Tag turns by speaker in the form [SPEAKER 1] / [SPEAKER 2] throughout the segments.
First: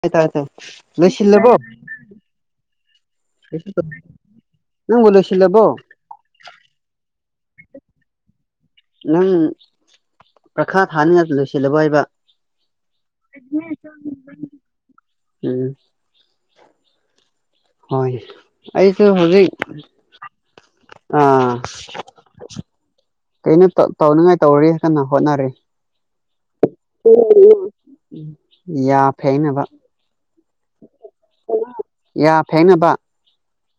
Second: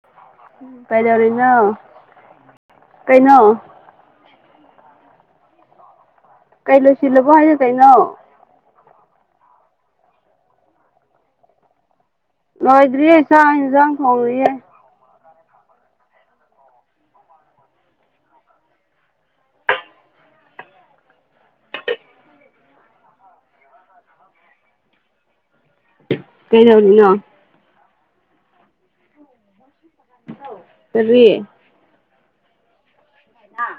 [SPEAKER 1] ꯇ ꯇꯥꯏ ꯇꯥꯏ ꯂꯣꯏꯁꯤꯜꯂꯕꯣ
[SPEAKER 2] ꯀꯩꯗꯧꯔꯤꯅꯣ ꯀꯩꯅꯣ
[SPEAKER 1] ꯅꯪꯕꯨ ꯂꯣꯏꯁꯤꯜꯂꯥꯕꯣ
[SPEAKER 2] ꯀꯩ ꯂꯣꯏꯁꯤꯜꯂꯕꯣ ꯍꯥꯏꯅ ꯀꯩꯅꯣ
[SPEAKER 1] ꯅꯪ ꯄ꯭ꯔꯈꯥ ꯊꯥꯅꯤ ꯍꯥꯏꯕꯗꯣ ꯂꯣꯏꯁꯤꯜꯂꯕꯣ ꯍꯥꯏꯕ
[SPEAKER 2] ꯂꯣꯏꯗ꯭ꯔꯤꯌꯦ ꯆꯥꯛ ꯏꯟꯁꯥꯡ ꯊꯣꯡꯉꯤꯌꯦ
[SPEAKER 1] ꯎꯝ ꯍꯣꯏ ꯑꯩꯁꯨ ꯍꯧꯖꯤꯛ ꯑꯥ ꯀꯩꯅꯣ ꯇꯧꯅꯤꯉꯥꯏ ꯇꯧꯔꯤ ꯀꯟꯅ ꯍꯣꯠꯅꯔꯤ
[SPEAKER 2] ꯀꯩꯗꯧꯔꯤꯅꯣ
[SPEAKER 1] ꯌꯥ ꯐꯦꯅꯕ
[SPEAKER 2] ꯀꯔꯤ
[SPEAKER 1] ꯌꯥ ꯐꯦꯡꯅꯕ
[SPEAKER 2] ꯑ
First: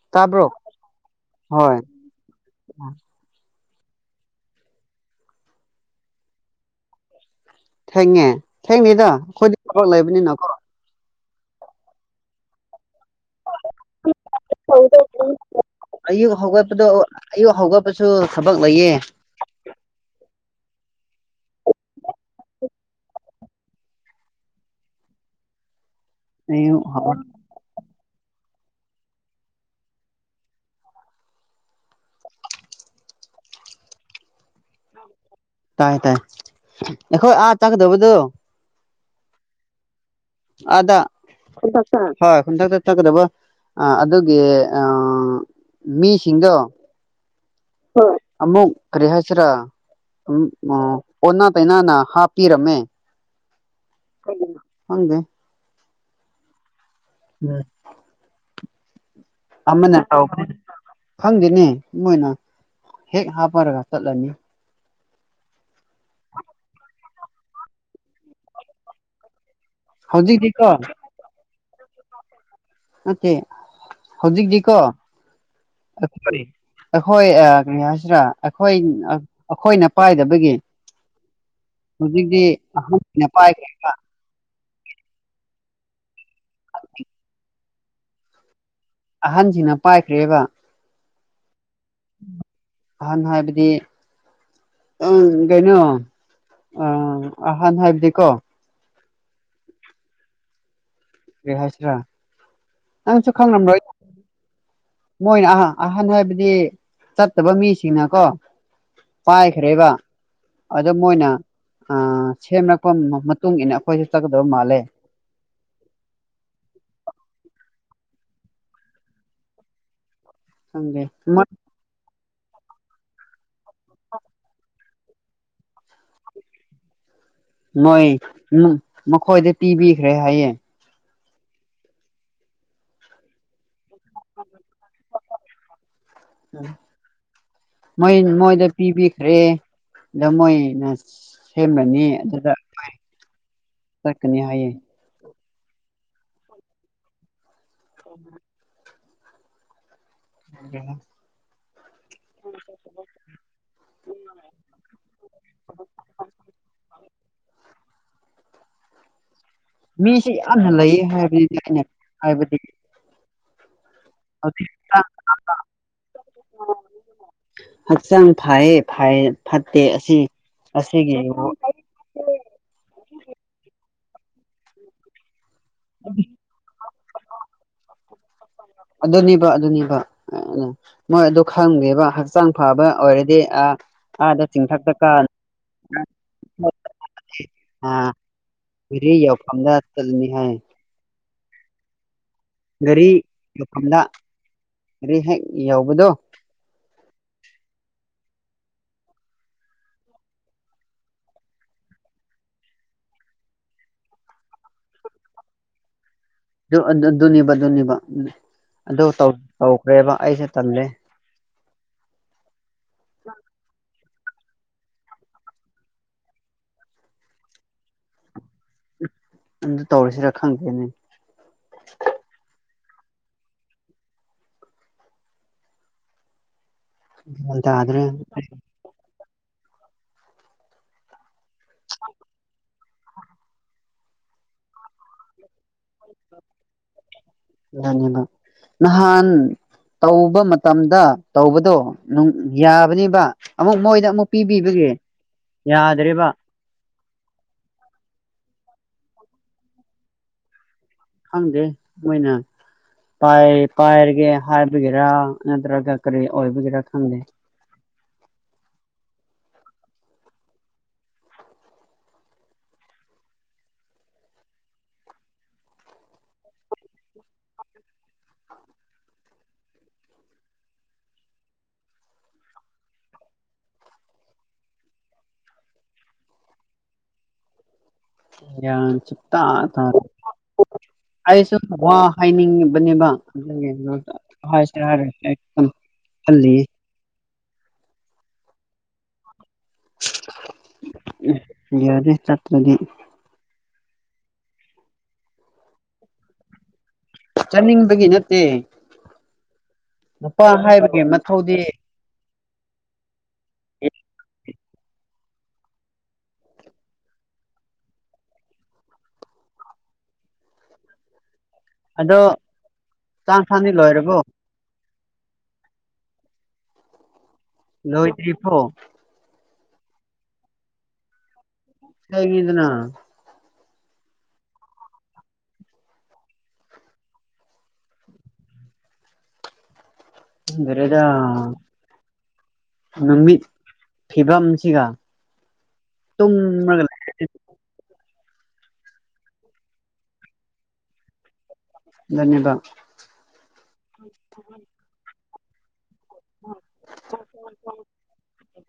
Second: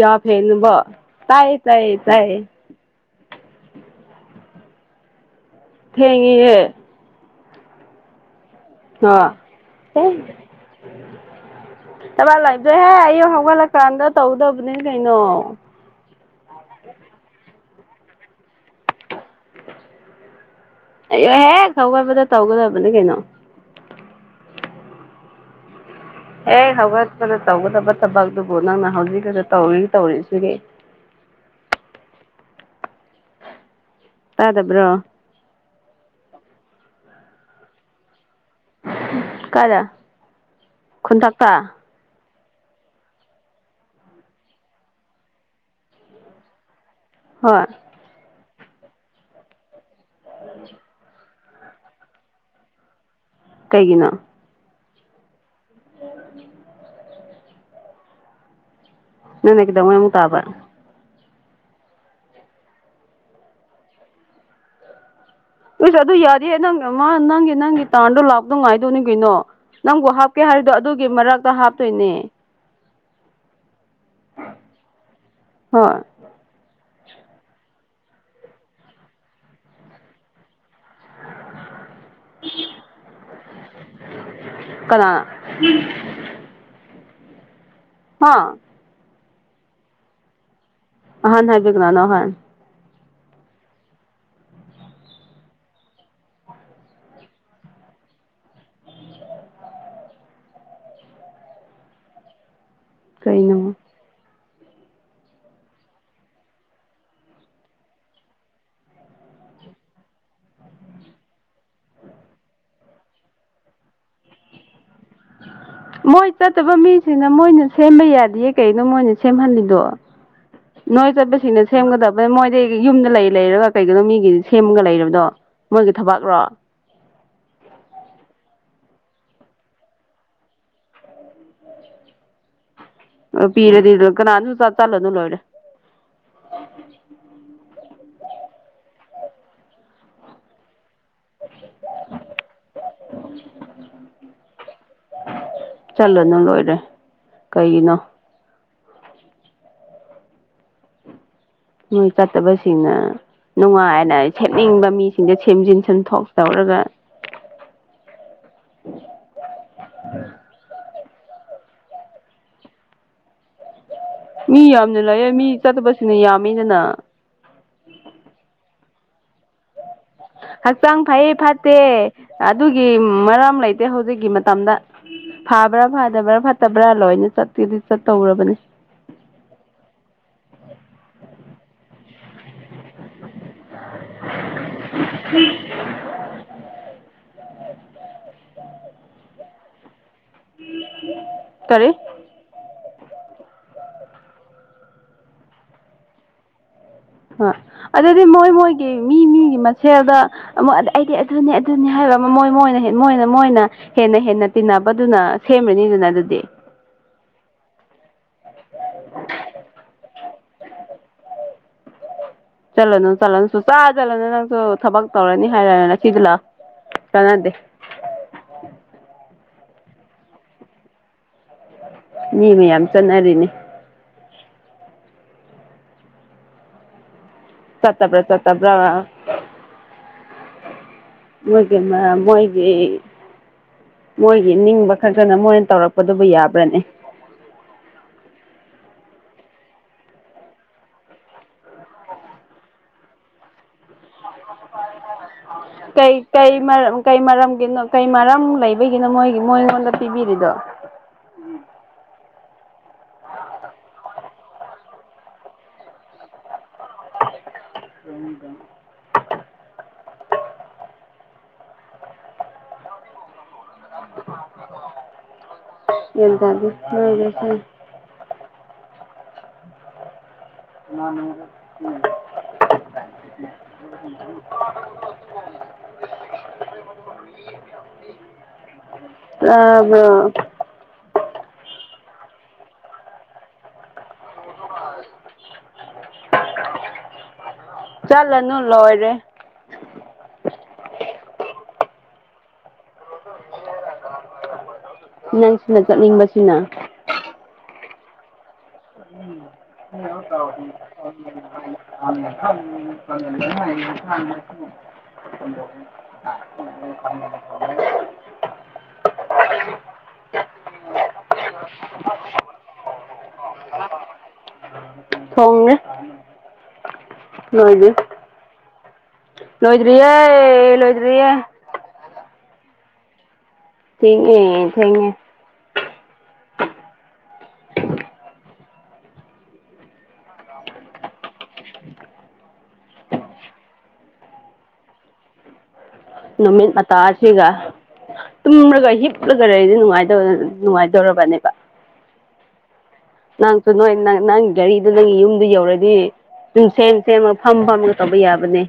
[SPEAKER 2] ꯌꯥ
[SPEAKER 1] ꯇꯥꯕ꯭ꯔꯣ
[SPEAKER 2] ꯐꯦꯟꯕ ꯇꯥꯏ
[SPEAKER 1] ꯍꯣꯏ
[SPEAKER 2] ꯇꯥꯏ ꯇꯥꯏ ꯊꯦꯡꯉꯌꯦ
[SPEAKER 1] ꯊꯦꯡꯉꯦ ꯊꯦꯡꯅꯤꯗ
[SPEAKER 2] ꯑꯥ
[SPEAKER 1] ꯑꯩꯈꯣꯏꯗꯤ ꯊꯕꯛ ꯂꯩꯕꯅꯤꯅꯀꯣ
[SPEAKER 2] ꯊꯥꯕꯥꯛ ꯂꯩꯇꯔ꯭ꯦ ꯍꯦ ꯑꯩꯒꯤꯗꯤ ꯑꯩ ꯍꯧꯒꯠꯂꯀꯥꯟꯗ ꯇꯧꯗꯧꯅꯤ ꯀꯩꯅꯣ
[SPEAKER 1] ꯁꯨ ꯊꯕꯛ ꯂꯩꯌꯦ
[SPEAKER 2] ꯑꯩꯌꯨꯛꯍꯦꯛ ꯍꯧꯒꯠꯄꯗ ꯇꯧꯒꯗꯧꯕꯅꯦ ꯀꯩꯅꯣ ꯑꯦ
[SPEAKER 1] ꯑꯌꯨꯛ ꯍꯧꯒꯠ
[SPEAKER 2] ꯍꯧꯒꯠꯄꯗ ꯇꯧꯒꯗꯕ ꯊꯕꯛꯇꯨꯕꯨ ꯅꯪꯅ ꯍꯧꯖꯤꯛꯀꯗ ꯇꯧꯔꯤ ꯇꯧꯔꯤꯁꯤꯒꯤ ꯇꯥꯗꯕ꯭ꯔꯣ
[SPEAKER 1] ꯇꯥꯏ ꯇꯥꯏ ꯑꯩꯈꯣꯏ ꯑꯥ ꯆꯥꯛꯀꯗꯧꯕꯗꯨꯣ
[SPEAKER 2] ꯀꯂ
[SPEAKER 1] ꯑꯗ ꯍꯣꯏ ꯈꯨꯟꯇꯛꯇ ꯆꯠꯀꯗꯕ ꯑꯗꯨꯒꯤ ꯃꯤꯁꯤꯡꯗꯣ
[SPEAKER 2] ꯍꯣꯏ
[SPEAKER 1] ꯑꯃꯛꯔꯤꯍꯁꯤ꯭ꯔ ꯑꯣ ꯇꯅꯥꯅ ꯍꯥꯞꯄꯤꯔꯝꯃꯦ
[SPEAKER 2] ꯀꯩꯒꯤꯅ
[SPEAKER 1] ꯈꯪꯗꯣ
[SPEAKER 2] ꯑꯣ
[SPEAKER 1] ꯎ
[SPEAKER 2] ꯅꯪꯅ ꯀꯩꯗꯧꯉꯩ
[SPEAKER 1] ꯑꯃꯅꯦ
[SPEAKER 2] ꯑꯃꯨꯛ ꯇꯥꯕ
[SPEAKER 1] ꯈꯪꯗꯦꯅꯦ ꯃꯣꯏꯅ ꯍꯦꯛ ꯍꯥꯞꯄꯔꯒ ꯆꯠꯂꯅꯤ
[SPEAKER 2] ꯑꯩꯁ ꯑꯗꯨ ꯌꯥꯔꯤꯌꯦꯦ ꯅꯪ ꯃꯥ ꯅꯪꯒꯤ ꯅꯪꯒꯤ ꯇꯥꯟꯗꯣ ꯂꯥꯛꯇꯣ ꯉꯥꯏꯗꯧꯅꯤ ꯀꯩꯅꯣ ꯅꯪꯕꯨ ꯍꯥꯞꯀꯦ
[SPEAKER 1] ꯍꯧꯖꯤꯛꯇꯤꯀꯣ
[SPEAKER 2] ꯍꯥꯏꯗꯣ ꯑꯗꯨꯒꯤ ꯃꯔꯛꯇ ꯍꯥꯞꯇꯣꯏꯅꯦ
[SPEAKER 1] ꯃꯆꯦ ꯍꯧꯖꯤꯛꯇꯤꯀꯣꯈ
[SPEAKER 2] ꯍꯣꯏ
[SPEAKER 1] ꯑꯩꯈꯣꯏ ꯭ꯔ ꯑꯩꯈꯣꯏ ꯑꯩꯈꯣꯏꯅ ꯄꯥꯏꯗꯕꯒꯤ ꯍꯧꯖꯤꯛꯇꯤ ꯑꯍꯥꯟꯕ ꯄꯥꯏꯈ꯭ꯔꯦꯕ
[SPEAKER 2] ꯍ
[SPEAKER 1] [inaudible]
[SPEAKER 2] ꯍꯥꯥ
[SPEAKER 1] ꯑꯍꯟꯁꯤꯡꯅ ꯄꯥꯏꯈ꯭ꯔꯦꯕ
[SPEAKER 2] ꯍꯍꯥꯟ ꯍꯥꯏꯕꯤꯒꯅꯥꯅ ꯍꯥꯏ
[SPEAKER 1] ꯑꯍꯥꯟ ꯍꯥꯏꯕꯗꯤ ꯎ ꯀꯩꯅꯣ ꯑ ꯑꯍꯥꯟ ꯍꯥꯏꯕꯗꯤꯀꯣ ꯦ ꯍꯥꯏꯁꯔꯥ ꯅꯪꯁꯨ
[SPEAKER 2] ꯀꯩꯅꯣ
[SPEAKER 1] ꯈꯪꯂꯝ꯭ꯔꯣ ꯃꯣꯏꯅ ꯑ ꯑꯍꯟ ꯍꯥꯏꯕꯗꯤ ꯆꯠꯇꯕ ꯃꯤꯁꯤꯡꯅꯀꯣ ꯄꯥꯏꯈ꯭ꯔꯦꯕ ꯑꯗꯨ ꯃꯣꯏꯅ ꯑ ꯁꯦꯝꯂꯛꯄ ꯃꯇꯨꯡ ꯏ ꯃꯇꯨꯡꯏꯟꯅ ꯑꯩꯈꯣꯏꯁꯨ ꯆꯠꯀꯗꯕ ꯃꯥꯜꯂꯦ
[SPEAKER 2] ꯃꯣꯏ ꯆꯠꯇꯕ ꯃꯤꯁꯤꯅ ꯃꯣꯏꯅ ꯁꯦꯝꯕ ꯌꯥꯗꯌꯦ ꯀꯩꯅꯣ ꯃꯣꯏꯅ ꯁꯦꯝꯍꯜꯂꯤꯗꯣ
[SPEAKER 1] ꯈꯪꯗꯦ
[SPEAKER 2] ꯅꯣꯏ ꯆ ꯦꯁꯤꯅꯦ ꯁꯦꯝꯝꯒꯗꯕ ꯑ ꯃꯣꯏꯗꯤ ꯌꯨꯝꯗ ꯂꯩ ꯂꯩꯔꯒ ꯀꯩꯒꯤꯅꯣ ꯃꯤꯒꯤꯗꯤ ꯁꯦꯝꯃꯒ ꯂꯩꯔꯕꯗꯣ ꯃꯣꯏꯒꯤ ꯊꯕꯥꯛꯔꯣ
[SPEAKER 1] ꯅꯣꯏ ꯃꯈꯣꯏꯗ ꯄꯤꯕꯤꯈ꯭ꯔꯦ ꯍꯥꯏꯌꯦꯦ
[SPEAKER 2] ꯑꯣ ꯄꯤꯔꯦꯔ ꯀꯅꯥꯅ ꯊꯂꯅ ꯂꯔ
[SPEAKER 1] ꯣꯏ ꯃꯣꯏꯗ ꯄꯤꯕꯤꯈ꯭ꯔꯦ ꯗ ꯃꯣꯏꯅ ꯁꯦꯝꯃꯅꯤ ꯑꯗꯨꯗꯣꯏ ꯆꯀꯅꯤ ꯍꯥꯏꯌꯦꯌꯦ
[SPEAKER 2] ꯆꯠꯂꯅꯨ ꯂꯣꯏꯔꯦ ꯀꯩꯒꯤꯅꯣ
[SPEAKER 1] ꯀꯣ
[SPEAKER 2] ꯅꯣꯏ ꯆꯠꯇꯕꯁꯤꯅ ꯅꯨꯡꯉꯥꯏꯅ ꯁ ꯁꯦꯝꯠꯅꯤꯡꯕ ꯃꯤꯁꯤꯡꯁꯦ ꯁꯦꯝꯖꯤꯟ ꯁꯦꯝꯊꯣꯛ ꯇꯧꯔꯒ
[SPEAKER 1] [inaudible]
[SPEAKER 2] ꯎꯝ
[SPEAKER 1] ꯃꯤꯁ ꯏꯍꯥꯟ ꯍꯜ ꯂꯩꯌꯦ ꯍꯥꯏꯕꯅꯤꯅ ꯑꯩꯅ ꯍꯥꯏꯕꯗꯤ
[SPEAKER 2] ꯃꯤ ꯌꯥꯝꯅ ꯂꯩꯌꯦ ꯃꯤ ꯆꯠꯇꯕꯁꯤꯡꯅ ꯌꯥꯝꯃꯤꯗꯅ
[SPEAKER 1] ꯍꯛꯆꯪ ꯐꯥꯏꯞ ꯐ ꯐ
[SPEAKER 2] ꯍꯛꯆꯥꯡ ꯐꯩ ꯐꯠꯇꯦ ꯑꯗꯨꯒꯤ ꯃꯔꯝ ꯂꯩꯇꯦ ꯍꯧꯖꯤꯛ ꯒꯤ ꯃꯇꯝꯗ ꯐꯥꯕ꯭ꯔꯥ ꯐꯥꯗꯕ꯭ꯔꯥ ꯐꯠꯇꯕ꯭ꯔꯥ ꯂꯣꯏꯅ ꯆꯠꯇꯦꯗꯤ ꯆꯠꯇꯧꯔꯕꯅꯤ
[SPEAKER 1] ꯑꯗꯨꯅꯦꯕ ꯑꯗꯨꯅꯦꯕ ꯃꯣꯏ ꯑꯗꯨ ꯈꯪꯗꯦꯕ ꯍꯛꯆꯥꯡ ꯐꯕ ꯑꯣꯏꯔꯗꯤ ꯑ ꯑꯥꯗ ꯆꯤꯡꯊꯛꯇ ꯀ ꯑ ꯌꯎꯐꯝꯗ ꯆꯅꯤ ꯍꯥꯏ
[SPEAKER 2] ꯇꯔꯤꯦ
[SPEAKER 1] ꯒꯥꯔꯤ ꯃꯐꯝꯗ ꯒꯥꯔꯤ ꯍꯦꯛ ꯌꯎꯧꯕꯗꯣ
[SPEAKER 2] ꯑ ꯑꯗꯨꯗꯤ ꯃꯣꯏ ꯃꯣꯏꯒꯤ ꯃꯤ ꯃꯤꯒꯤ ꯃꯁꯦꯜꯗ ꯑꯩꯗꯤ ꯑꯗꯨꯅꯦ ꯑꯗꯨꯅꯦ ꯍꯥꯏꯕ ꯃꯣꯏ ꯃꯣꯏꯅ ꯃꯣꯏꯅ ꯃꯣꯏꯅ ꯍꯦꯟꯅ ꯍꯦꯟꯅ ꯇꯤꯟꯅꯕꯗꯨꯅ ꯁꯦꯝꯕꯅꯤꯗꯨꯅ ꯑꯗꯨꯗꯤ
[SPEAKER 1] ꯅꯤꯕ ꯅꯤꯕ ꯑꯗꯨ ꯇꯧꯈ꯭ꯔꯦꯕ ꯑꯩꯁꯨꯦ ꯇꯝꯂꯦ
[SPEAKER 2] ꯆꯂ ꯅ ꯆꯂꯅ ꯁ ꯆꯥ ꯆꯂꯅ ꯅ ꯅꯪꯁꯨ ꯊꯕꯛ ꯇꯧꯔꯅꯤ ꯍꯥꯏꯔꯅ ꯁꯤꯁꯤ ꯂꯥꯛ ꯆꯥꯟꯅꯗꯦ
[SPEAKER 1] ꯑꯗꯨꯝ ꯇꯧꯔꯤꯁꯤꯔ ꯈꯪꯗꯦꯅꯦ
[SPEAKER 2] ꯆꯠꯅꯔꯤꯅꯦ
[SPEAKER 1] ꯒ꯭ꯌꯥꯟ ꯇꯥꯗ꯭ꯔꯦ
[SPEAKER 2] ꯆꯠꯇꯕ꯭ꯔꯥ ꯆꯠꯇꯕ꯭ꯔ ꯃꯣꯏꯒꯤ ꯃꯣꯏꯒꯤ ꯃꯣꯏꯒꯤ ꯅꯤꯡꯕ ꯈꯛꯇꯅ ꯃꯣꯏꯅ ꯇꯧꯔꯛꯄꯗꯨꯕꯨ ꯌꯥꯕ꯭ꯔꯅꯦ
[SPEAKER 1] ꯕ ꯅꯍꯥꯟ ꯇꯧꯕ ꯃꯇꯝꯗ ꯇꯧꯕꯗꯣ ꯌꯥꯕꯅꯦꯕ ꯑꯃꯨꯛ ꯃꯣꯏꯗ ꯑꯃꯨꯛ ꯄꯤꯕꯤꯕꯒꯤꯦ
[SPEAKER 2] ꯩ ꯀꯩ ꯃꯔꯝ ꯀꯩ ꯃꯔꯝꯒꯤꯅꯣ ꯀꯩ ꯃꯔꯝ ꯂꯩꯕ ꯑꯩꯒꯤꯅ ꯃꯣꯏꯒꯤ ꯃꯣꯏꯉꯣꯟꯗ ꯄꯤꯕꯤꯔꯤꯗꯣ
[SPEAKER 1] ꯍꯪꯗꯦ ꯃꯣꯏꯅ ꯄꯥꯏ ꯄꯥꯏꯔꯒꯦ ꯍꯥꯏꯕꯒꯤꯦꯔꯥ ꯅꯠꯇ꯭ꯔꯒ ꯀꯔꯤ ꯑꯣꯏꯕꯒꯤꯦꯔ ꯐꯪꯗ
[SPEAKER 2] ꯌꯦ ꯑꯗꯨ ꯃꯥ ꯎꯝ [unintelligible]
[SPEAKER 1] [unintelligible] ꯌꯥ ꯆꯨꯞ ꯊꯔꯦ
[SPEAKER 2] ꯇꯥꯕ꯭ꯔꯣ
[SPEAKER 1] ꯑꯩꯁꯨ ꯍꯥꯏꯅꯤꯡꯉꯤꯕꯅꯦꯕ ꯑꯗꯨꯒꯤ ꯍꯥꯏꯁꯦ ꯍꯥꯏꯔ ꯑꯗꯨ ꯈꯜꯂꯤ
[SPEAKER 2] ꯆꯠꯂꯅꯨ ꯂꯣꯏꯔꯦ
[SPEAKER 1] ꯌꯥꯔꯦ ꯆꯠꯠꯇ꯭ꯔꯗꯤ
[SPEAKER 2] ꯅꯪ ꯁꯤꯅ ꯆꯠꯅꯤꯡꯕꯁꯤꯅ
[SPEAKER 1] ꯆꯠꯅꯤꯡꯕꯒꯤ ꯅꯠꯇꯦ ꯅꯨꯄꯥ ꯍꯥꯏꯕꯒꯤ ꯃꯊꯧꯗꯤ
[SPEAKER 2] ꯎꯝ ꯇ ꯎ
[SPEAKER 1] [inaudible] ꯑꯗꯣ ꯆꯥꯡ ꯊꯥꯅꯤ ꯂꯣꯏꯔꯕꯣ
[SPEAKER 2] ꯊꯣꯡꯦ
[SPEAKER 1] ꯂꯣꯏ ꯇ ꯏꯄꯣ
[SPEAKER 2] ꯂꯣꯏꯖꯔꯤꯦ ꯂꯣꯏꯖꯔꯤꯌꯦ
[SPEAKER 1] ꯒꯗꯅ
[SPEAKER 2] ꯊꯦꯡꯉꯦ ꯊꯦꯡꯉꯦ
[SPEAKER 1] ꯔꯦꯗ ꯅꯨꯃꯤꯠ ꯐꯤꯕꯝꯁꯤꯒ
[SPEAKER 2] ꯅꯨꯃꯤꯠ ꯃ
[SPEAKER 1] ꯇꯨꯝꯔꯒ
[SPEAKER 2] ꯇꯥꯁꯤꯒ ꯇꯨꯝꯂꯒ ꯍꯤꯞꯂꯒ ꯂꯩꯗꯤꯅꯨꯡ ꯅꯨꯡꯉꯥꯏꯗꯧꯔꯕꯅꯦꯕ
[SPEAKER 1] ꯟꯕ
[SPEAKER 2] ꯅꯪꯁꯨ ꯅꯣꯏ ꯅꯪ ꯅꯪꯒꯤ ꯒꯥꯔꯤꯗꯣ ꯅꯪꯒꯤ ꯌꯨꯝꯗ ꯌꯧꯔꯗꯤ ꯁꯨꯝ ꯁꯦꯝ ꯁꯦꯝꯃ ꯐꯝ ꯐꯝꯃꯒ ꯇꯧꯕ ꯌꯥꯕꯅꯦ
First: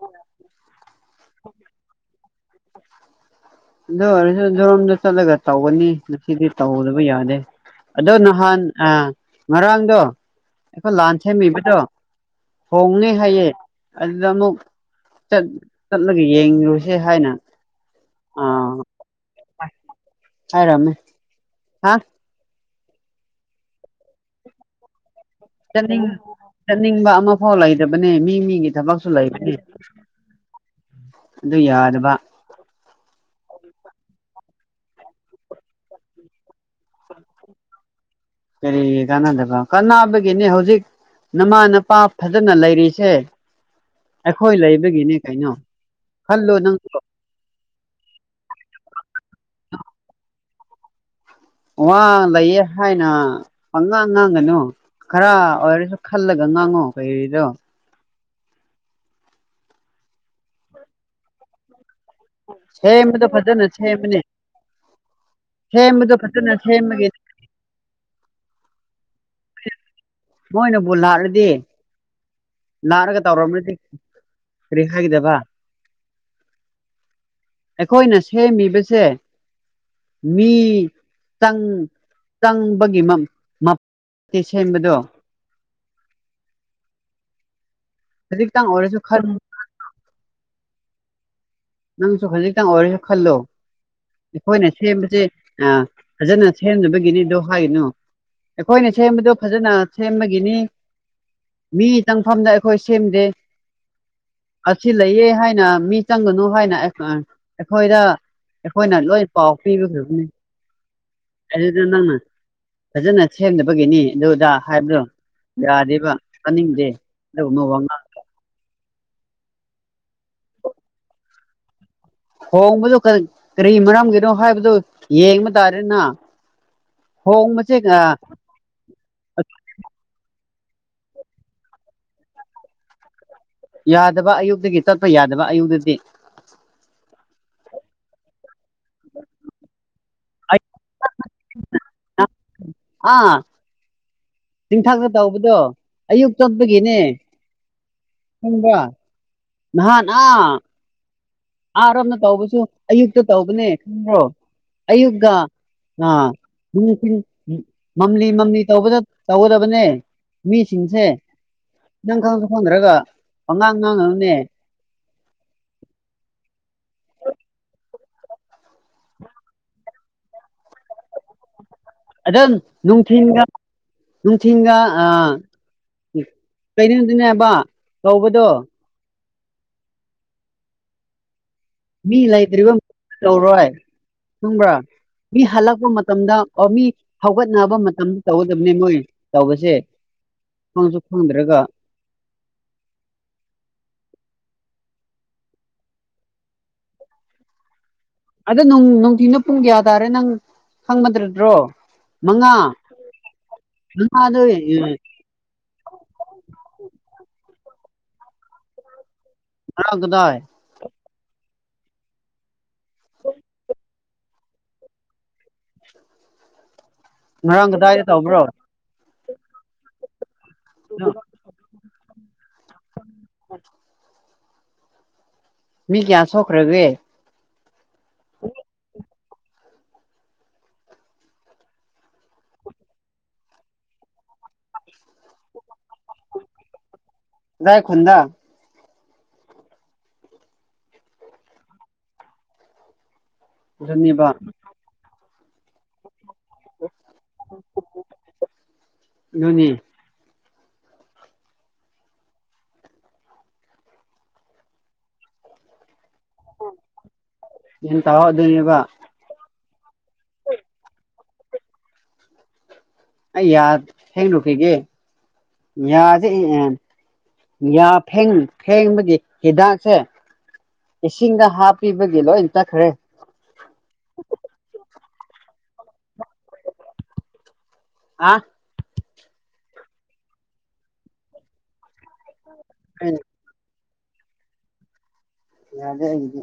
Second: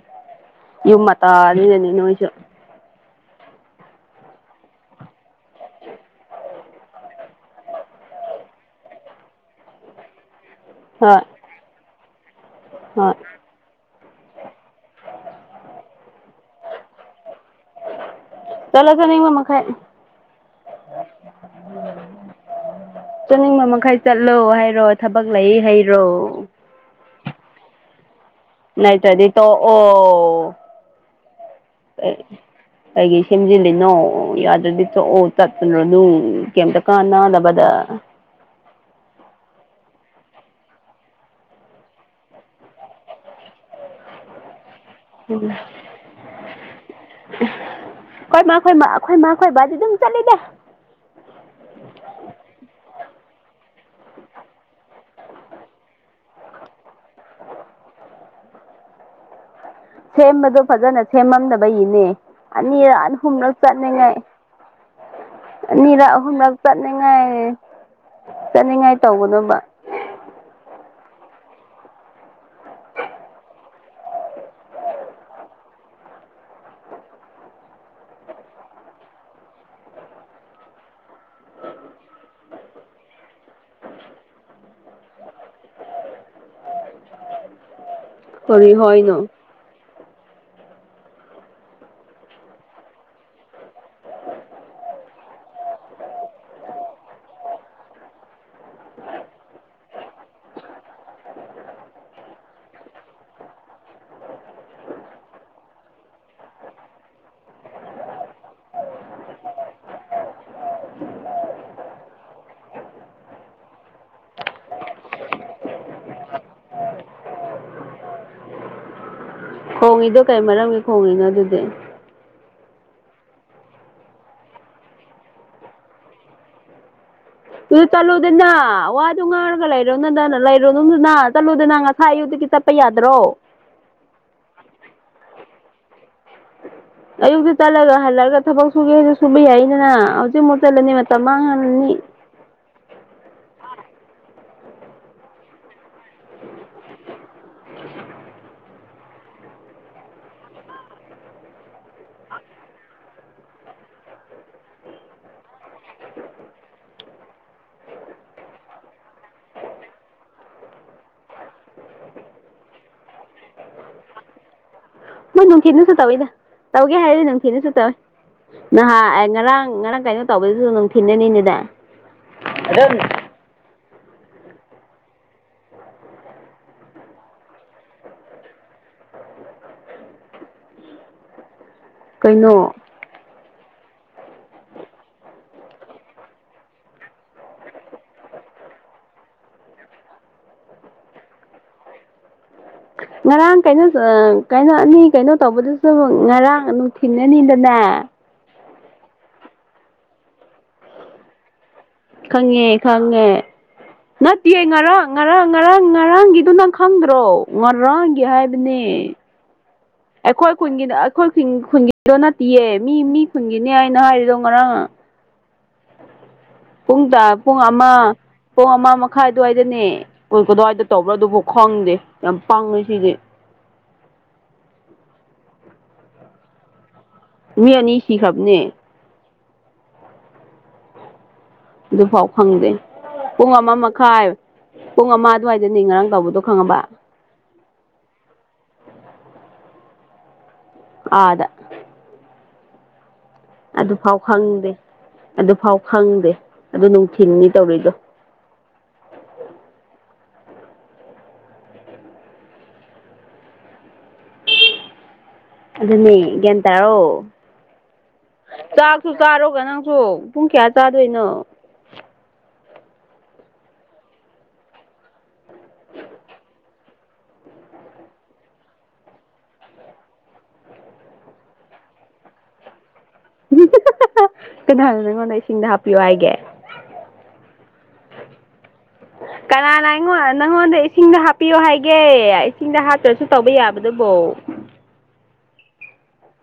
[SPEAKER 2] ꯌꯨꯝ ꯃꯇꯅꯤꯗꯅꯤ ꯅꯣꯏꯁꯨ
[SPEAKER 1] ꯑꯗꯨ ꯑꯣꯏꯔꯁꯨꯣꯔꯣꯝꯗ ꯆꯠꯂꯒ ꯇꯧꯒꯅꯤ ꯉꯁꯤꯗꯤ ꯇꯧꯗꯕ ꯌꯥꯗꯦ ꯑꯗꯣ ꯅꯍꯥꯟ ꯑ ꯉꯔꯥꯡꯗꯣ ꯑꯩꯈꯣꯏ ꯂꯥꯟ
[SPEAKER 2] ꯍꯣꯏ
[SPEAKER 1] ꯁꯦꯝꯃꯤꯕꯗꯣ ꯍꯣꯡꯅꯤ
[SPEAKER 2] ꯍꯣꯏ
[SPEAKER 1] ꯍꯥꯏꯌꯦꯦ ꯑꯗꯨꯗ ꯑꯃꯨꯛ ꯆꯠꯂꯒ ꯌꯦꯡꯨꯁꯦ ꯍꯥꯏꯅ ꯑ
[SPEAKER 2] ꯆꯂ ꯆꯅꯤ ꯃꯃ ꯈ
[SPEAKER 1] ꯍꯥꯏꯔꯝꯃꯦ ꯍꯥ [unintelligible] [inaudible]
[SPEAKER 2] ꯆꯠꯅꯤꯡꯕ ꯃꯈꯥꯏ ꯆꯠꯂꯣ ꯍꯥꯏꯔꯣ ꯊꯕꯛ ꯂꯩ ꯍꯥꯏꯔꯣ
[SPEAKER 1] ꯆꯠꯅꯤꯡ ꯆꯠꯅꯤꯡꯕ ꯑꯃꯐꯥꯎ ꯂꯩꯇꯕꯅꯦ ꯃꯤ ꯃꯤꯒꯤ
[SPEAKER 2] ꯅ
[SPEAKER 1] ꯊꯕꯛꯁꯨ
[SPEAKER 2] ꯇꯗꯤ ꯇꯣ
[SPEAKER 1] ꯂꯩꯕꯅꯦ
[SPEAKER 2] ꯑꯣ
[SPEAKER 1] ꯑꯗꯨ ꯌꯥꯗꯕ
[SPEAKER 2] ꯑꯩꯒꯤ ꯊ ꯁꯦꯝꯖꯤꯜꯂꯤꯅꯣ ꯌꯥꯗ꯭ꯔꯗꯤ ꯆꯠꯑꯣ ꯆꯠꯇꯅꯣ ꯅꯅꯨꯡ ꯀꯩꯝꯇ ꯀꯥ ꯅꯥꯗꯕꯗ
[SPEAKER 1] ꯀꯔꯤ ꯀꯥꯟꯗꯦꯕ ꯀꯅꯥ ꯍꯥꯕꯒꯤꯅꯦ ꯍꯧꯖꯤꯛ ꯅꯃꯥ ꯅꯄꯥ ꯐꯖꯅ ꯂꯩꯔꯤꯁꯦ ꯑꯩꯈꯣꯏ ꯂꯩ
[SPEAKER 2] ꯎ
[SPEAKER 1] ꯅꯪꯁꯨ
[SPEAKER 2] ꯑꯩꯏ ꯃꯥ ꯈꯣꯏ ꯃꯥ ꯑꯩꯈꯣꯏ ꯃꯥꯈꯣꯏ ꯕꯥꯗꯤ ꯑꯗꯨꯝ ꯆꯠꯂꯤꯅꯦꯦ
[SPEAKER 1] ꯋꯥ ꯂꯩꯌꯦ ꯍꯥꯏꯅ ꯄꯪꯉꯥꯡ ꯉꯥꯡꯒꯅꯨ ꯈꯔ ꯑꯣꯏꯔꯁꯨ ꯈꯜꯂꯒ ꯉꯥꯡꯉꯣ ꯀꯩꯔꯤꯗꯣ
[SPEAKER 2] ꯁꯦꯝꯕꯗꯣ ꯐꯖꯅ ꯁꯦꯝꯃꯝꯅꯕ ꯏꯅꯦ ꯑꯅꯤꯔꯅꯤ
[SPEAKER 1] ꯁꯦꯝꯕꯗꯣ
[SPEAKER 2] ꯍꯨꯅ
[SPEAKER 1] ꯐꯖꯅ
[SPEAKER 2] ꯆꯅꯉꯥꯏ
[SPEAKER 1] ꯁꯦꯝꯕꯅꯦ
[SPEAKER 2] ꯑꯅꯤꯔꯛ
[SPEAKER 1] ꯁꯦꯝꯕꯗꯣ
[SPEAKER 2] ꯑꯍꯨꯝꯂꯛ
[SPEAKER 1] ꯐꯖꯅ ꯁꯦꯝꯕꯒꯤ
[SPEAKER 2] ꯆꯠꯅꯤꯡꯉꯥꯏ ꯆꯠꯅꯤꯡꯉꯥꯏ ꯇꯧꯒꯗꯕ
[SPEAKER 1] ꯣꯂꯔꯗꯤ ꯅꯥꯔꯒ ꯇꯧꯔꯕꯅꯗꯤ ꯀꯔꯤ ꯍꯥꯏꯒꯗꯕ ꯑꯩꯈꯣꯏꯅ ꯁꯦꯝꯃꯤꯕꯁꯦ ꯃꯤ ꯇꯪ ꯇꯪꯕꯒꯤ ꯃ ꯁꯦꯝꯕꯗꯣ ꯍꯧꯖꯤꯛꯇꯪ
[SPEAKER 2] ꯀꯔꯤ
[SPEAKER 1] ꯑꯣꯏꯔꯁꯨ
[SPEAKER 2] ꯍꯥꯏꯅꯣ
[SPEAKER 1] ꯈꯔ ꯅꯪꯁꯨ ꯈꯖꯤꯛꯇꯪ ꯑꯣꯏꯁꯨ ꯈꯜꯂꯣ ꯑꯩꯈꯣꯏꯅ ꯁꯦꯝꯕꯁꯦ ꯐꯖꯅ ꯁꯦꯝꯅꯕꯒꯤꯅꯤ ꯑꯗꯨꯗꯣ ꯍꯥꯏꯅꯨ ꯑꯩꯈꯣꯏꯅ ꯁꯦꯝꯕꯗꯣ ꯐꯖꯅ ꯁꯦꯝꯕꯒꯤꯅꯤ ꯃꯤ ꯇꯪꯐꯝꯗ ꯑꯩꯈꯣꯏ ꯁꯦꯝꯗꯦ ꯑꯁꯤ ꯂꯩꯌꯦ ꯍꯥꯏꯅ ꯃꯤ ꯆꯪꯒꯅꯨ ꯥꯏꯅ ꯑꯩꯈꯣꯏꯗ ꯑꯩꯈꯣꯏꯅ ꯂꯣꯏ ꯄꯥꯎ ꯄꯤꯕꯤꯈ꯭ꯔꯕꯅꯤ ꯑꯗꯨꯗ ꯅꯪꯅ ꯐꯖꯅ ꯁꯦꯝꯗꯕꯒꯤꯅꯤ ꯑꯗꯨꯗ ꯍꯥꯏꯕꯗꯣ ꯌꯥꯗꯦꯕ ꯆꯥꯅꯤꯡꯗꯦ ꯑ ꯉ
[SPEAKER 2] ꯈꯣꯡꯉꯤꯗꯣ ꯀꯩ ꯃꯔꯝꯒꯤ ꯈꯣꯡꯉꯤꯅꯣ ꯑꯗꯨꯗꯤ
[SPEAKER 1] ꯍꯣꯡꯕꯗꯨ ꯀꯔꯤ ꯃꯔꯝꯒꯤꯅꯣ ꯍꯥꯏꯕꯗꯨ ꯌꯦꯡꯕ ꯇꯥꯔꯦꯅ ꯍꯣꯡꯕꯁꯦ
[SPEAKER 2] ꯑꯗꯨ
[SPEAKER 1] ꯑ
[SPEAKER 2] ꯇꯜꯂꯨꯗꯅ ꯋꯥ ꯑ ꯑꯗꯨ ꯉꯥꯒꯂꯥꯏꯔꯣꯗꯅ ꯔꯣ ꯅꯅꯨꯡꯗꯨꯅ ꯆꯠꯂꯨꯗ ꯅꯪ ꯉꯁꯥ ꯑꯌꯨꯗꯒꯤ ꯆꯠꯄ ꯌꯥꯗ꯭ꯔꯣ
[SPEAKER 1] ꯌꯥꯗꯕ ꯑꯌꯨꯛꯇꯒꯤ ꯇꯠꯄ ꯌꯥꯗꯕ ꯑꯌꯨꯛꯇꯗꯤ
[SPEAKER 2] ꯑꯌꯨꯛꯇ ꯆꯠꯂꯒ ꯍꯜꯂꯛꯒ ꯊꯕꯛ ꯁꯨꯒꯦ ꯍꯥꯏ ꯁꯨꯕ ꯌꯥꯏꯗꯅ ꯍꯧꯖꯤꯛ ꯑꯃꯨꯛ ꯆꯠꯂꯅꯤ ꯁꯃꯉꯅꯤ [unintelligible] [inaudible]
[SPEAKER 1] ꯑꯥ ꯆꯤꯡꯊꯥꯛꯇ ꯇꯧꯕꯗꯣ ꯑꯌꯨꯛ ꯆꯠꯄꯒꯤꯅꯦ ꯍꯕ꯭ꯔ [unintelligible] [inaudible] ꯅꯍꯥꯟ ꯑꯥꯔꯝꯅ ꯇꯧꯕꯁꯨ ꯑꯌꯨꯛꯇ ꯇꯧꯕꯅꯦ ꯈꯪ꯭ꯔꯣ ꯑꯌꯨꯛꯀ ꯑꯥꯁꯤꯡ ꯃꯝꯂꯤ ꯃꯝꯂꯤ ꯇꯧꯒꯗꯕꯅꯦ ꯃꯤꯁꯤꯡꯁꯦ ꯅꯪ ꯈꯪꯁꯨ ꯐꯪꯈ꯭ꯔꯒ ꯑꯉꯥꯡ ꯉꯥꯡꯉꯅꯅꯦ
[SPEAKER 2] ꯅꯣꯏ ꯅꯨꯡꯊꯤꯅꯁꯨ ꯇꯧꯋꯤꯗ ꯇꯧꯒꯦ ꯍꯥꯏꯔꯗꯤ ꯅꯨꯡꯊꯤꯅꯁꯨ ꯇꯧꯋꯤ ꯅꯍꯥꯟ ꯉꯔꯥꯡ ꯉꯔꯥꯡ ꯀꯥꯏꯅꯣ ꯇꯧꯕꯗꯨꯁꯨ ꯑꯗꯨꯝꯊꯤꯟꯅꯅꯤꯅꯦꯗ
[SPEAKER 1] ꯑꯗꯝ ꯅꯨꯡꯊꯤꯟꯒ ꯅꯨꯡꯊꯤꯟꯒ ꯑ ꯎ ꯀꯩꯅꯣꯗꯨꯅꯦꯕ ꯀꯧꯕꯗꯣ ꯃꯤ ꯂꯩꯇ꯭ꯔꯤꯕ
[SPEAKER 2] ꯀꯩꯅꯣ
[SPEAKER 1] ꯇꯧꯔꯣꯏ ꯈꯪꯕ꯭ꯔꯥ ꯃꯤ ꯍꯜꯂꯛꯄ ꯃꯇꯝꯗ ꯑꯣ ꯃꯤ ꯍꯧꯒꯠꯅꯕ ꯃꯇꯝꯗ ꯇꯧꯒꯗꯕꯅꯤ ꯃꯣꯏ ꯇꯧꯕꯁꯦ ꯈꯪꯁꯨ ꯈꯪꯗ꯭ꯔꯒ
[SPEAKER 2] ꯉꯔꯥꯡ ꯀꯩꯅꯣꯃ ꯇ
[SPEAKER 1] ꯗꯣ ꯅꯨꯡꯊꯤꯅ ꯄꯨꯡ ꯌꯥ ꯇꯥꯔꯦ ꯅꯪ ꯍꯪꯃꯗ꯭ꯔꯗ꯭ꯔꯣ
[SPEAKER 2] ꯈꯪꯉꯦ ꯈꯪꯉꯦ
[SPEAKER 1] ꯃꯉꯥꯗꯣ
[SPEAKER 2] ꯅꯠꯇꯦ ꯉꯔꯥꯡ ꯉꯔꯥꯡ ꯉꯔꯥꯡ ꯉꯔꯥꯡꯒꯤꯗꯨ ꯅꯪ ꯈꯪꯗ꯭ꯔꯣ ꯉꯥꯔ ꯥꯔꯥꯡꯒꯤ ꯍꯥꯏꯕꯅꯦ
[SPEAKER 1] ꯉꯔꯥꯡ ꯀꯗꯥꯏ
[SPEAKER 2] ꯑꯩꯈꯣꯏ ꯈꯨꯟꯒꯤꯗ ꯑꯩꯈꯣꯏ ꯈꯨꯟ ꯈꯨꯟꯒꯤꯗꯣ ꯅꯠꯇꯤꯌꯦ ꯃꯤ ꯃꯤ ꯈꯨꯟꯒꯤꯅꯦ ꯍꯥꯏꯅ ꯍꯥꯏꯔꯤꯗꯣ ꯉꯔꯥꯡ ꯄꯨꯡ ꯇ ꯄꯨꯡ
[SPEAKER 1] ꯉꯔꯥꯡ
[SPEAKER 2] ꯑꯃ
[SPEAKER 1] ꯀꯗꯥꯏꯗ ꯇꯧꯕ꯭ꯔꯣ
[SPEAKER 2] ꯄꯨꯡ ꯑꯃ ꯃꯈꯥꯏ ꯑꯗꯨꯋꯥꯏꯗꯅꯦ ꯀꯨꯟ ꯀꯨꯗꯥꯋꯥꯏꯗ ꯇꯧꯕ꯭ꯔꯥ ꯑꯗꯨꯕꯨ ꯈꯪꯗꯦ ꯌꯥꯝ ꯄꯥꯡꯉꯦꯁꯤꯗꯤ
[SPEAKER 1] ꯃꯤ ꯀꯌꯥ ꯁꯣꯈ꯭ꯔꯒꯦ
[SPEAKER 2] ꯃꯤ ꯑꯅꯤ ꯁꯤ ꯈꯔꯕꯅꯦ ꯑꯗꯨꯐꯥꯎ ꯈꯪꯗꯦ ꯄꯨꯡ ꯑꯃ ꯃꯈꯥꯏ ꯄꯨꯡ ꯑꯃ ꯑꯗꯨꯋꯥꯏꯗꯅꯤ ꯉꯔꯥꯡ ꯇꯧꯕꯗꯣ ꯈꯪꯉꯕ
[SPEAKER 1] ꯑꯗꯥꯏ ꯈꯨꯨꯟꯗꯥ
[SPEAKER 2] ꯑꯥꯗ ꯑꯗꯨꯐꯥꯎ
[SPEAKER 1] ꯑꯗꯨꯅꯦꯕ
[SPEAKER 2] ꯈꯪꯗꯦ ꯑꯗꯨꯐꯥꯎ ꯈꯪꯗꯦ ꯑꯗꯨ ꯅꯨꯡꯊꯤꯟꯅꯤ ꯇꯧꯔꯤꯗꯣ
[SPEAKER 1] ꯑꯗꯨꯅꯤ
[SPEAKER 2] ꯑꯗꯨꯅꯦ ꯒ꯭ꯌꯥꯟ ꯇꯥꯔꯣ
[SPEAKER 1] ꯒ꯭ꯌꯥꯟ ꯇꯥꯎ ꯑꯗꯨꯅꯦꯕ
[SPEAKER 2] ꯆꯥꯛꯁꯨ ꯆꯥꯔꯣꯒ ꯅꯪ ꯄꯨꯡ ꯀꯌꯥ ꯆꯥꯗꯣꯏꯅꯣ
[SPEAKER 1] ꯑꯩ ꯌꯥ ꯁꯦꯡꯂꯨꯈꯤꯒꯦ ꯌꯥꯁꯦ ꯌꯥ ꯐꯦꯡ ꯐꯦꯡꯕꯒꯤ ꯍꯤꯗꯥꯛꯁꯦ ꯏꯁꯤꯡꯗꯥ ꯍꯥꯞꯄꯤꯕꯒꯤꯂꯣꯏ ꯇꯠꯈ꯭ꯔꯦ
[SPEAKER 2] ꯅꯣꯏ ꯏꯁꯤꯡꯗ ꯍꯥꯞꯄꯤꯌꯣ ꯍꯥꯏꯒꯦ
[SPEAKER 1] ꯑꯥ
[SPEAKER 2] ꯀꯅꯥꯅ ꯑꯩꯉꯣꯟ ꯅꯪꯉꯣꯟꯗ ꯏꯁꯤꯡꯗ ꯍꯥꯞꯄꯤꯌꯣ ꯍꯥꯏꯒꯦ ꯏꯁꯤꯡꯗ ꯍꯥꯞꯇ꯭ꯔꯁꯨ ꯇꯧꯕ ꯌꯥꯕ ꯗꯨꯕꯣ
[SPEAKER 1] ꯌꯥꯗꯦ ꯑꯩꯒꯤꯗꯤ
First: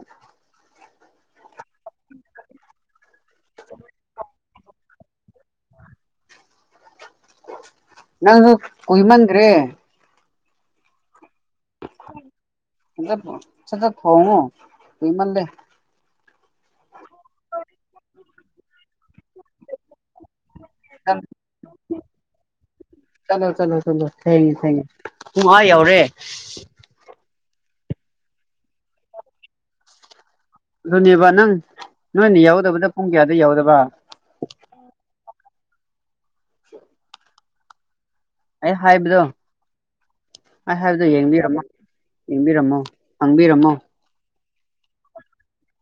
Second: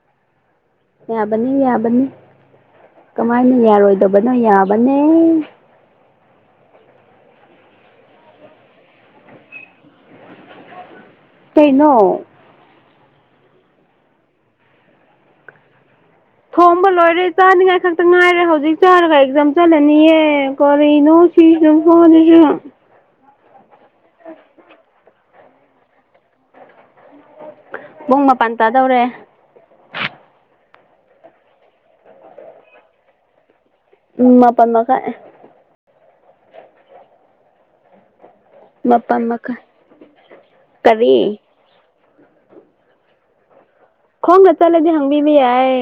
[SPEAKER 2] ꯌꯥꯕꯅꯤ ꯌꯥꯕꯅꯤ ꯀꯃꯥꯏꯅ ꯌꯥꯔꯣꯏꯗꯕꯅꯣ ꯌꯥꯕꯅꯦ
[SPEAKER 1] ꯅꯪ ꯀꯣꯏꯃꯟ꯭ꯈꯔꯦ
[SPEAKER 2] ꯀꯩꯅꯣ
[SPEAKER 1] ꯁꯠ ꯁꯠ ꯊꯣꯡꯉꯣ ꯀꯨꯏꯃꯜꯂꯦ
[SPEAKER 2] ꯊꯣꯝꯕ ꯂꯣꯏꯔꯦ ꯆꯥꯅꯤꯡꯉꯥꯏ ꯈꯛꯇ ꯉꯥꯏꯔꯦ ꯍꯧꯖꯤꯛ ꯆꯥꯔ ꯂꯩ ꯔꯝ ꯆꯠꯂꯅꯤꯌꯦ ꯀꯔꯤꯅꯣ
[SPEAKER 1] ꯆꯠꯂꯣ
[SPEAKER 2] ꯐꯤꯁꯨ ꯃꯣꯠꯂꯤꯁꯤꯅꯥ
[SPEAKER 1] ꯆꯂꯣ ꯆꯂꯣ ꯆꯂꯣ ꯊꯦꯡꯉꯦ ꯊꯦꯡꯉꯦ ꯄꯨꯡ ꯑꯥ ꯌꯧꯔꯦ
[SPEAKER 2] ꯄꯨꯡ ꯃꯄꯟ ꯇꯥꯗꯧꯔꯦ
[SPEAKER 1] ꯑꯗꯨꯅꯦꯕ ꯅꯪ ꯅꯣꯏꯅ ꯌꯥꯎꯗꯕꯗ ꯄꯨꯡ ꯀꯌꯥꯗ ꯌꯥꯎꯗꯕ
[SPEAKER 2] ꯄꯨꯡ ꯃꯄꯟ ꯃꯈꯥꯏ
[SPEAKER 1] ꯑꯩ
[SPEAKER 2] ꯃꯥꯄꯜ
[SPEAKER 1] ꯍꯥꯏꯕꯗꯣ
[SPEAKER 2] ꯃꯈꯥꯏ
[SPEAKER 1] ꯑꯩ ꯍꯥꯏꯕꯗꯣ
[SPEAKER 2] ꯀꯔꯤ
[SPEAKER 1] ꯌꯦꯡꯕꯤꯔꯝꯃꯣ ꯌꯦꯡꯕꯤꯔꯝꯃꯣ ꯍꯪꯕꯤꯔꯝꯃꯣ
[SPEAKER 2] ꯈꯣꯡꯅ ꯆꯠꯂꯗꯤ ꯍꯪꯕꯤꯕ ꯌꯥꯏ